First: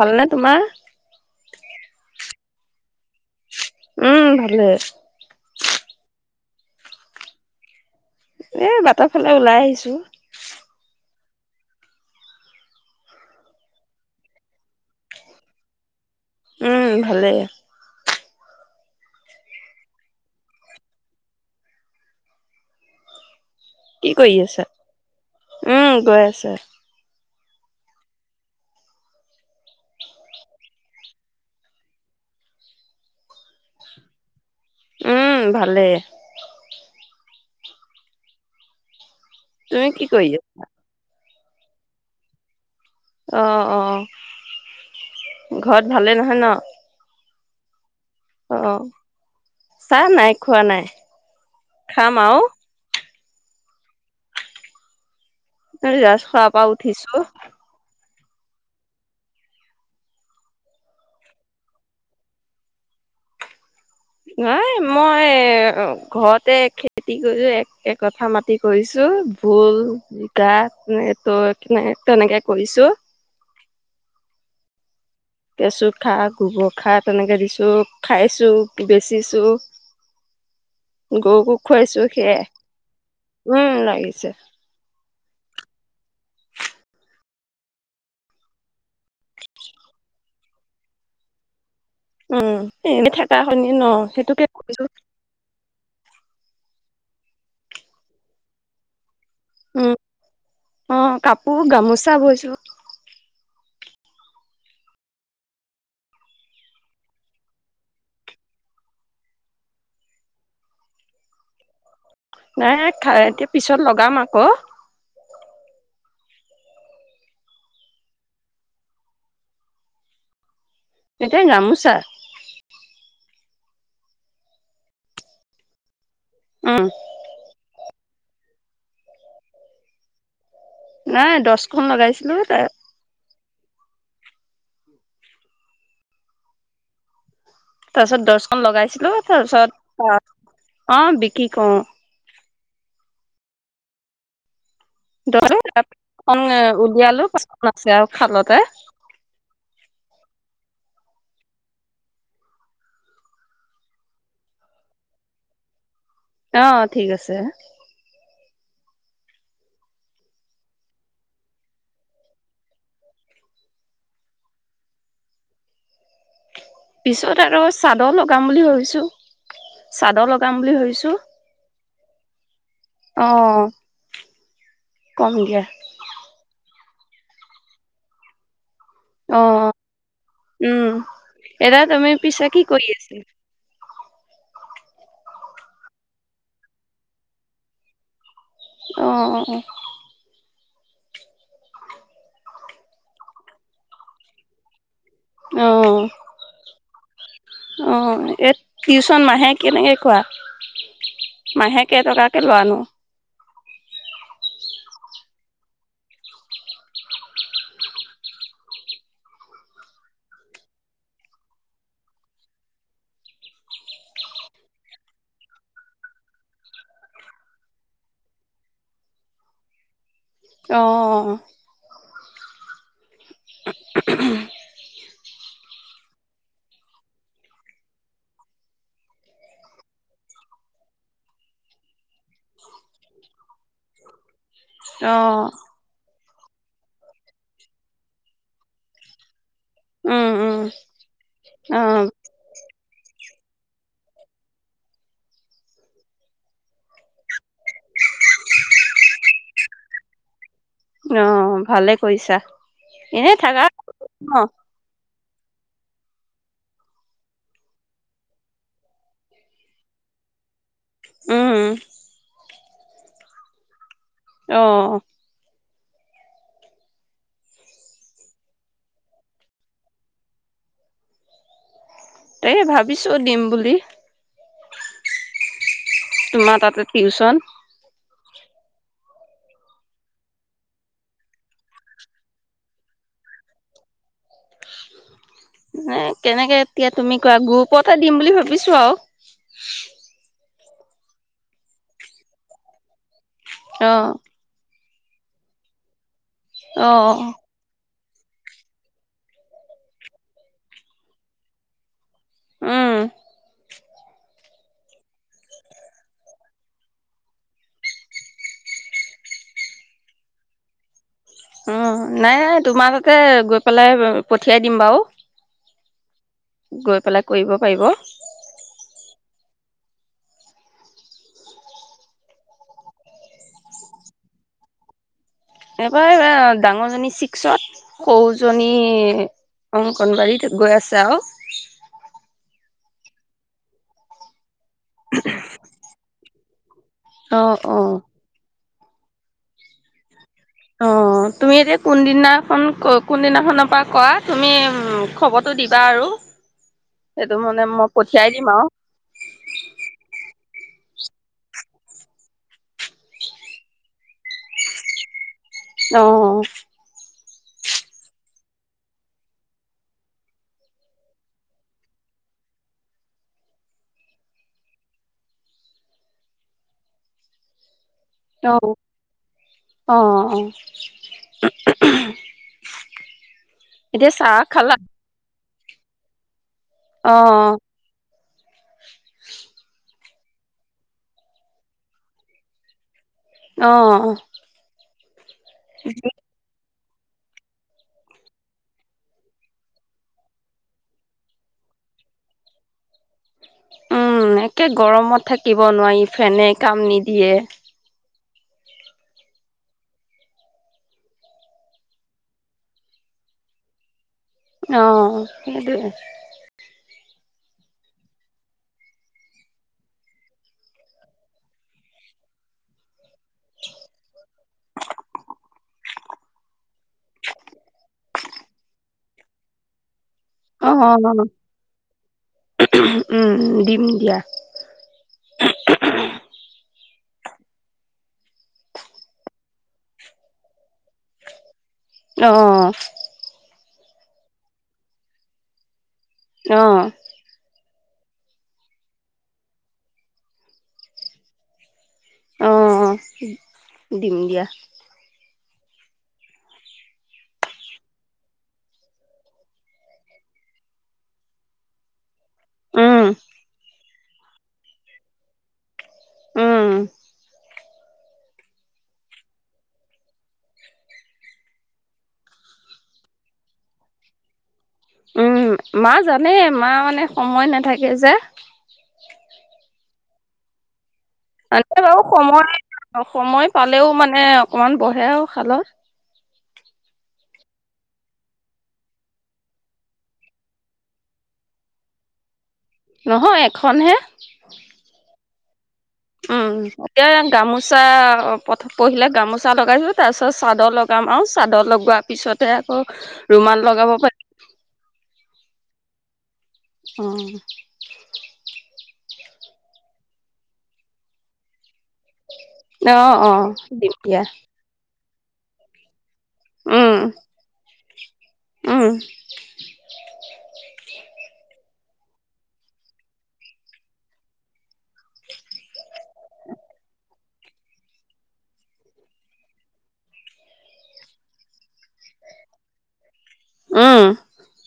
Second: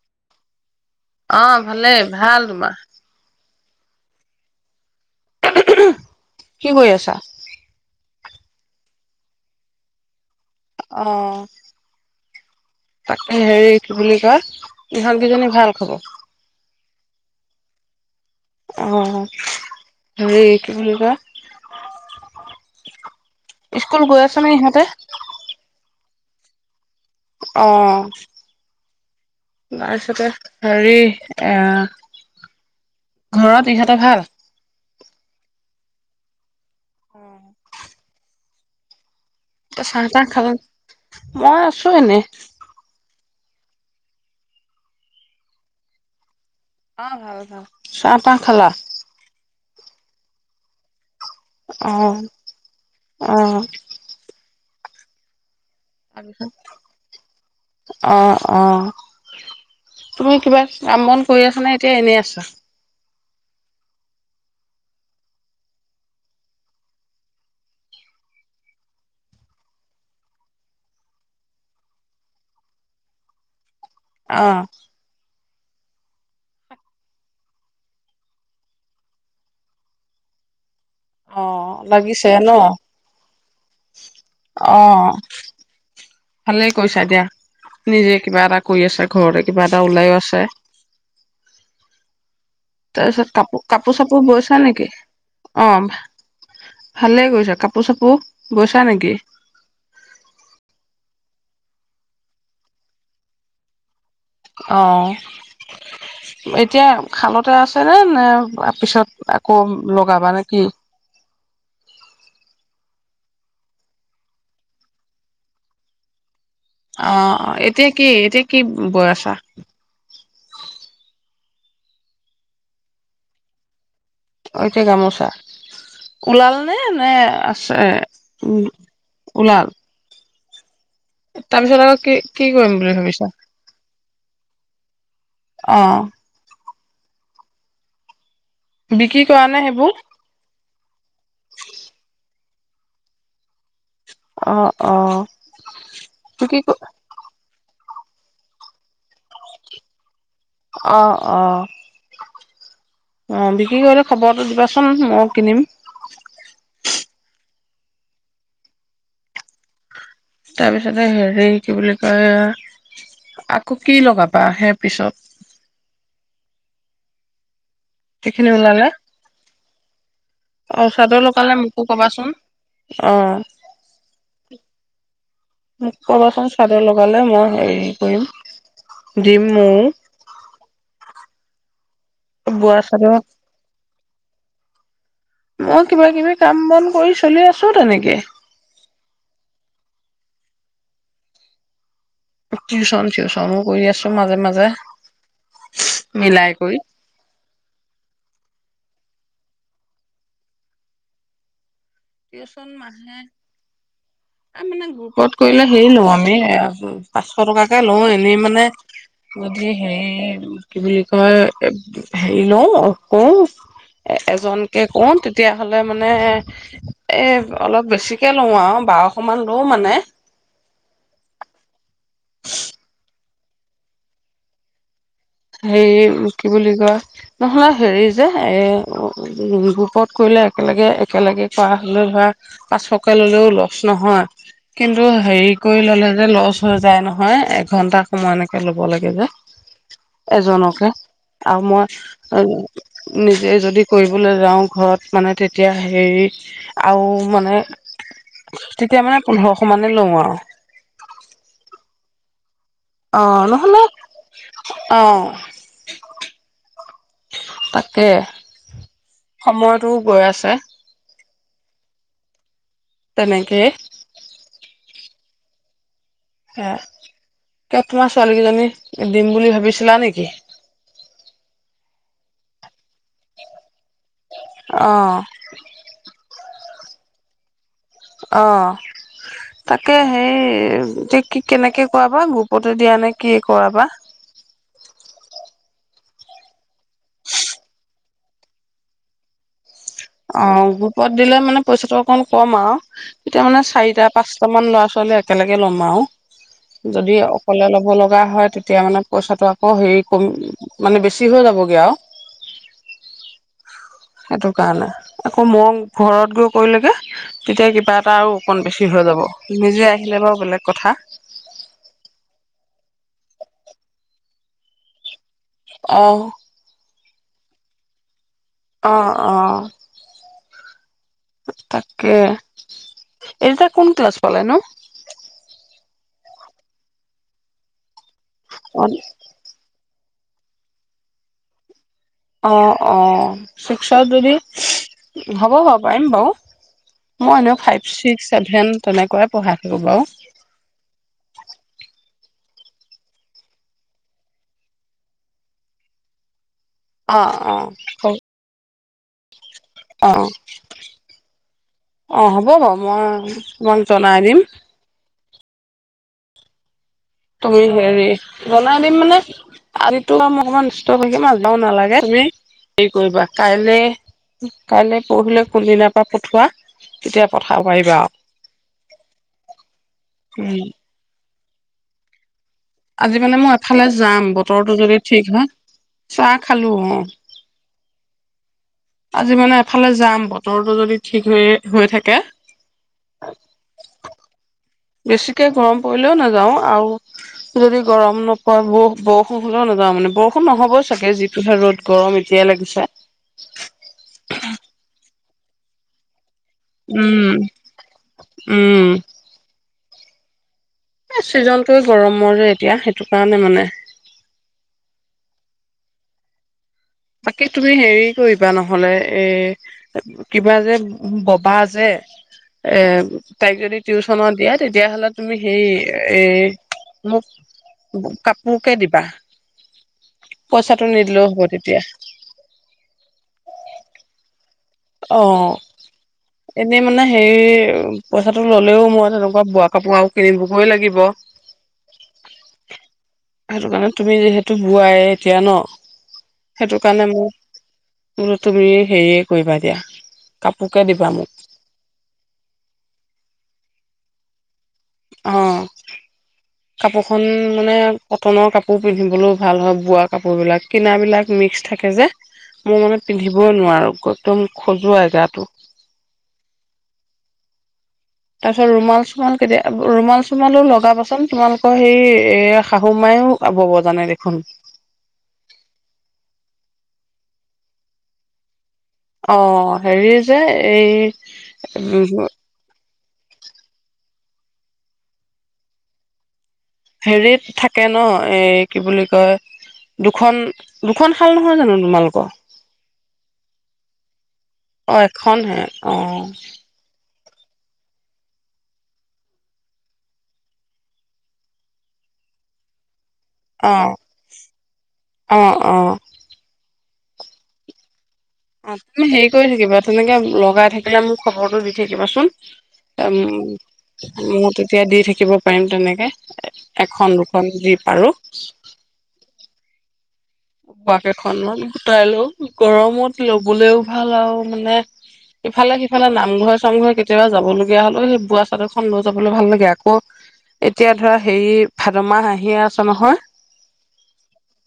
ভালনে তোমাৰ অ ভালেই ভাল তোমাৰ উম ভালে কি কৰি‌ আছা এ বাটৰ ফালে ওলাই আহিছো অঁ তাকে হেৰি কি বুলি কয় ইহঁত কেইজনীৰ ভাল খবৰ ভালেই আঁ হেৰি কি বুলি কয় কি স্কুল গৈ কৰি আছেনে আছা? ইহঁতে উম [unintelligible] অঁ তাৰপিছতে হেৰি আঁহ ঘৰত ইহঁতৰ ভাল উম ভালে। অঁ তুমি কি কৰি খালা আছা মই আছো এনে অঁ অঁ ঘৰত ভালেই নহয় ন হয় হয় চাহ তাহ খালা অ' চাহ নাই খোৱা নাই অঁ খাম আৰু অঁ [unintelligible] শুৱা পা উঠিছো অঁ অঁ তুমি কিবা কাম বন কৰি আছানে এতিয়া এনেই আছা নাই মই ঘৰতে খেতি কৰিছো একথা মাতি কৰিছো ভুল জিকা ত তেনেকে কৰিছো অঁ কেঁচু খাৰ গোবৰ খাৰ তেনেকে দিছো খাইছো বেচিছো গৰুকো অঁ খুৱাইছো লাগিছে সেয়াই ন উম লাগিছে। অ ভালেই কৈছা দিয়া নিজে কিবা এটা কৰি আছে ঘৰতে কিবা এটা ওলায়ো আছে উম এনে তাৰপিছত থকা শুনি ন কাপোৰ চাপোৰ সেইটোকে বৈছা কৈছো নেকি অঁ ভালে কৰিছা কাপোৰ চাপোৰ বৈছা নেকি উম অঁ কাপোৰ গামোচা বৈছো অঁ এতিয়া শালতে আছে নে পিছত আকৌ লগাবা নে কি নাই নাই এতিয়া পিছত লগাম আকৌ অঁ এতিয়া কি এতিয়া কি বৈ আছা এতিয়া গামোছা এতিয়া গামোচা ওলাল নে উম নে আছে? উম ওলাল নাই দহখন তাৰপিছত আকৌ কি লগাইছিলো কি তাৰ কৰিম বুলি ভাবিছা? আহ। তাৰপিছত দহ লগাইছিলো বিক্ৰী কৰা নে সেইবোৰ? তাৰপিছত ত অ' বিকি কৰো। অ'। ধৰো বিক্ৰী উলিয়ালো প দিছে আও খালতে। অ, অ, অ বিক্ৰী কৰিলে খবৰটো দিবাচোন মই কিনিম। অ' ঠিক আছে। তাৰপিছতে হেৰি কি বুলি কয় আকৌ কি লগাবা সে পিছত। পিছত আৰু চাদৰ সেইখিনি লগাম বুলি ওলালে ভাবিছো। চাদৰ লগাম বুলি অ' ভাবিছো চাদৰ লগালে মোকো কবাচোন অ। উ কম দিয়া [inaudible] মোক ক'বা চোন চা লগালে মই হেৰি কৰিম অ দিম ময়ো উম এদ তুমি পিছে কি বোৱা কৰি চাদৰ আছিলা মই কিবা কিবি কাম বন কৰি চলি আছো তেনেকে অঁ অঁ অঁ টিউচন চিউচনো কৰি আছো মাজে মাজে অ', অ', মিলায় কৈ অ এ টিউচন মাহে কেনেকে কোৱা মাহে কেই টকাকে লোৱা টিউচন ন মাহে মানে গ্ৰুপত কৰিলে হেৰি লওঁ আমি এ পাঁচশ টকাকে লওঁ এনেই মানে যদি হেৰি কি বুলি কয় হেৰি লওঁ কওঁ এজনকে কওঁ তেতিয়াহলে মানে এ অলপ বেছিকে লওঁ আৰু বাৰশ মান লও মানে অঁ হে কি বুলি কয় নহয় হেৰি যে এ গ্ৰুপত কৰিলে একেলগে একেলগে কৰা হলে ধৰা পাঁচশকে ললেও লছ নহয় কিন্তু হেৰি অ', কৰি ললে লচ হৈ যায় নহয় এঘন্টা সময় এনেকে ল'ব লাগে যে উম, উম, এজনকে আৰু অ', মই নিজে যদি কৰিবলৈ যাও ঘৰত মানে তেতিয়া হে আৰু মানে তেতিয়া মানে পোন্ধৰশ মানে লওঁ আৰু অ ভালে কৰিছা এনে আহ থাকা নহ'লে ন' তাকে, সময়টো গৈ আছে। উম। তেনেকে, অঁ হে ক তোমাৰ ছোৱালী কেইজনী দিম বুলি ভাবিছিলা নেকি? এই ভাবিছো দিম বুলি। অ, তোমাৰ তাতে টিউচন অ, তাকে সেই কি কেনেকে কৰাবা গ্ৰুপতে, দিয়া নে কি কৰাবা। ন কেনেকে, এতিয়া তুমি কোৱা গ্ৰুপতে দিম বুলি ভাবিছো আৰু। অ, গ্ৰুপত দিলে মানে পইচাটো অকমান কম আৰু এতিয়া মানে চাৰিটা, অ', পাঁচটা মান ল'ৰা ছোৱী ললে, একেলগে ল'ম আৰু অ', যদি অকলে ল'ব লগা কা হয়, তেতিয়া মানে পইচাটো আকৌ হেৰি কম মানে, বেছি হৈ যাবগে আৰু। উম। সেইটো কাৰণে আকৌ, মই ঘৰত গৈ কৰিলেগে তেতিয়া কিবা এটা আৰু অকণ বেছি হৈ যাব। নিজে আহিলে বাৰু বেলেগ কথা তে, গৈ পেলাই পঠিয়াই দিম বাৰু। অহ গৈ, পেলাই কৰিব পাৰিব। অ, অ, তাকে এইয়া কোন ক্লাছ পালে নো? এবাৰ ডাঙৰজনী ছিক্সত। সৌজন নি অ', উম, কণবাৰীত গৈ আছে আৰু অ, অ, শিকসা যদিও হ'ব, বাও পাৰিম বাৰু। মই এনে অ', ফাইভ, অ', ছিক্স, চছেভেন তেনেকুৱাই পঢ়াই থাকোঁ বাৰু। অ, তুমি এতিয়া কোনদিনাখন ক কোনদিনাখনৰ পৰা কৰা, তুমি খবৰটো দিবা আৰু। অ', সেইটো অ', মানে মই হ পঠিয়াই দিম আৰু। অ, অ, হ'ব, বাৰু মই তোমাক জনাই দিম। অ'। তুমি হেৰি জনাই দিম মানে, আজিতো অকণমান ষ্ট থাকি মাাজবও নালাগে, তুমি হেৰি কৰিবা কাইলে, কাইলে, পৰহিলে কোনদিনাৰ পৰা পঠোৱাা তেতিয়া পঠাব পাৰিবা আৰু। অ', অ'। উম [inaudible] আজি মানে, মই এফালে এতিয়া যাম, চাহ বতৰটো খালা যদি ঠিক হয়। চা খালো, অ। আজি মানে এফালে যাম। বতৰটো যদি ঠিক হৈ হৈ থাকে। অ'। বেছি কৈ গৰম পৰিলেও নাযাওঁ আৰু। যদি গৰম নোপোৱা ব বৰষুণ হ'লেও নাযাওঁ মানে বৰষুণ নহ'ব চাগে যিটোহে ৰ'দ গৰম এতিয়াই লাগিছে। উম একে গৰমত থাকিব নোৱাৰি ফেনে। কাম নি উম দিয়ে উম। এই ছিজনটোৱে গৰমৰ যে এতিয়া সেইটো কাৰণে মানে। অ' সেইটো। বাকী তুমি হেৰি কৰিবা নহলে এ কিবা যে ববা যে এ তাইক যদি টিউচনত দিয়া তেতিয়াহ'লে তুমি সে এ মোক কাপোৰ কে দিবা পইচাটো অ', নিদিলেও হ'ব তেতিয়া। উম দিম দিয়া। অ এনেই মানে হে পইচাটো ললেও মই তেনেকুৱা বোৱা কাপোৰ কিনিবগই লাগিব। আহ। সেইটো কাৰণে তুমি যিহেতু বোৱাই এতিয়া ন। সেইটো অ', কাৰণে মোৰ প তুমি সেই কৰিবা দিয়া কাপোৰকে দিবা মোক। অ' দিম দিয়া। অ'। কাপোৰখন মানে কটনৰ কাপোৰ পিন্ধিবলৈও ভাল হয় বোৱা কাপোৰ বিলাক কিনাবিলাক মিক্স থাকে যে। মই মানে উম, পিন্ধিবই নোৱাৰো। একদম খজুৱাই গাটো। উম। তাৰপিছত ৰুমাল চমাল কেতিয়া ৰুমাল চোমালো লগাবাচোন তোমালোকৰ সেই এ শাহু মায়ও বব জানে দেখোন। উম মা জানে মা মানে সময় নাথাকে যে। অ' হেৰি যে এই আ [unintelligible] কম অ' সময় পালেও মানে অকমান বহে আৰু শালত। হেৰিত থাকে ন এই কি বুলি কয় দুখন দুখন শাল নহয় জানো তোমালোকৰ? নহয় এখন হে খনহে উম এয়াং গামোচ গামোচা পহিলে গামোচা লগাইছো তাৰপিছত চাদৰ লগাম আৰু চাদৰ লগোৱাৰ পিছতে আকৌ ৰুমাল লগাব অহ পাৰিম। অহ অ'। অ'। অ' তুমি হেৰি কৰি থাকিবা তেনেকে লগাই থাকিলে মোক খবৰটো দি থাকিবাচোন অ', অ', দিম দিয়া মো তেতিয়া দি থাকি শিকিব পাৰিম তেনেকৈ। এখন দুখন দীপ আৰু আহ। [inaudible] বাক এখনত গোটাই লৈ গৰমত লবলৈও ভাল আৰু মানে ইফালে ইফালে নামঘৰ চামঘৰ কে কেতিয়াবা যাবলগীয়া হলেও সেই বোৱা চাদৰখন লৈ যাবলৈ ভাল লাগে আকৌ এতিয়া ধৰা হেৰি ভাদ মাহ আহিয়ে আছে নহয়। উ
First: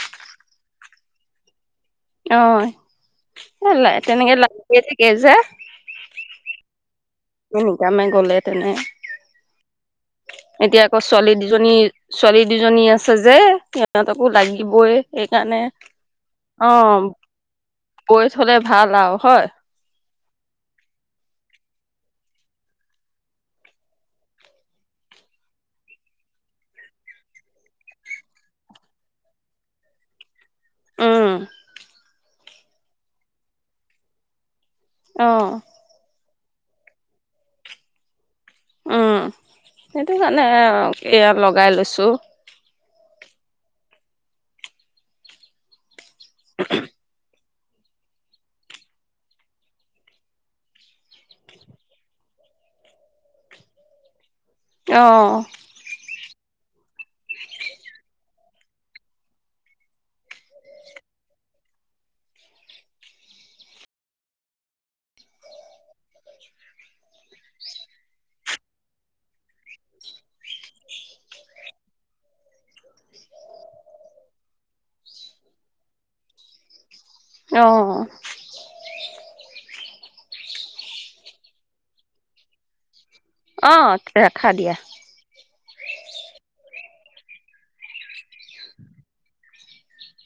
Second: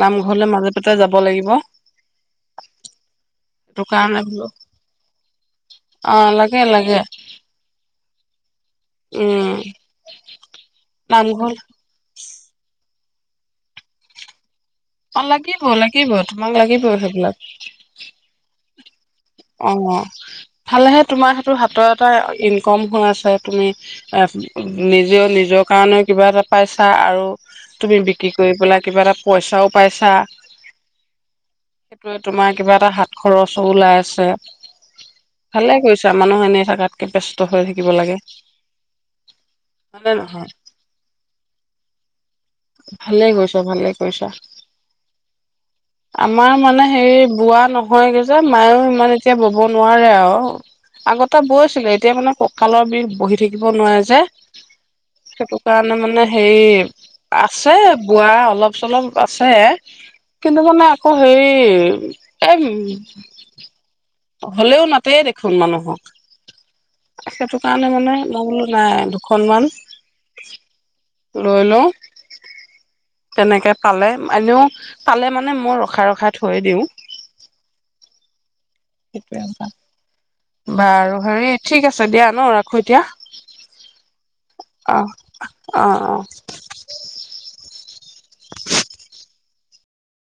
নামঘৰলে মাজে পাতে যাব লাগিব অ', সেইটো কাৰণে তেনেকে বোলো লাগিয়ে থাকে যে অ লাগে লাগে নিকামে গলে তেনে উম এতিয়া আকৌ ছোৱালী নামঘৰ দুজনী ছোৱালী দুজনী আছে আছে যে সিহঁতকো লাগি অ' লাগিব লাগিব তোমাক অ লাগিবই সেইবিলাক। বৈ থলে ভাল আও অ ভালেহে তোমাৰ সেইটো হাতত এটা ইনকম হৈ আছে তুমি এ নিজেও নিজৰ কাৰণেও কিবা এটা পাইছা আৰু তুমি বিক্ৰী কৰি পেলাই কিবা এটা পইচাও পাইছা উম সেইটো তোমাৰ কিবা এটা হাত খৰচো ওলাই আছে তে অ ভালে কৈছা মানুহ এনেই থকাতকৈ ব্যস্ত হৈ থাকিব লাগে উম হয়নে সেইটো কাৰণে নহয় এয়া লগাই লৈছোঁ ভালে কৈছা ভালে কৈছা আমাৰ মানে হেৰি বোৱা নহয় সেই যে মায়ে মানে এতিয়া বব নোৱাৰে আৰু আগতে বৈছিলে এতিয়া মানে কঁকালৰ বিষ বহি থাকিব নোৱাৰো যে অ সেইটো কাৰণে মানে হেই আছে বোৱা অলপ চলপ আছে কিন্তু মানে আকৌ হেৰি এই হলেও নাতে দেখোন মানুহক সেইটো কাৰণে মানে মই বোলো নাই দুখনমানান লৈ লওঁ তেনেকে পালে এনেও পালে মানে মই ৰখাই ৰখাই থৈ দিওঁ অ সেইটোৱে বাৰু হেৰি ঠিক আছে দিয়া ন ৰাখো এতিয়া অ ৰাখা দিয়া অ অ অ [unintelligible] [inaudible] [unintelligible] [inaudible]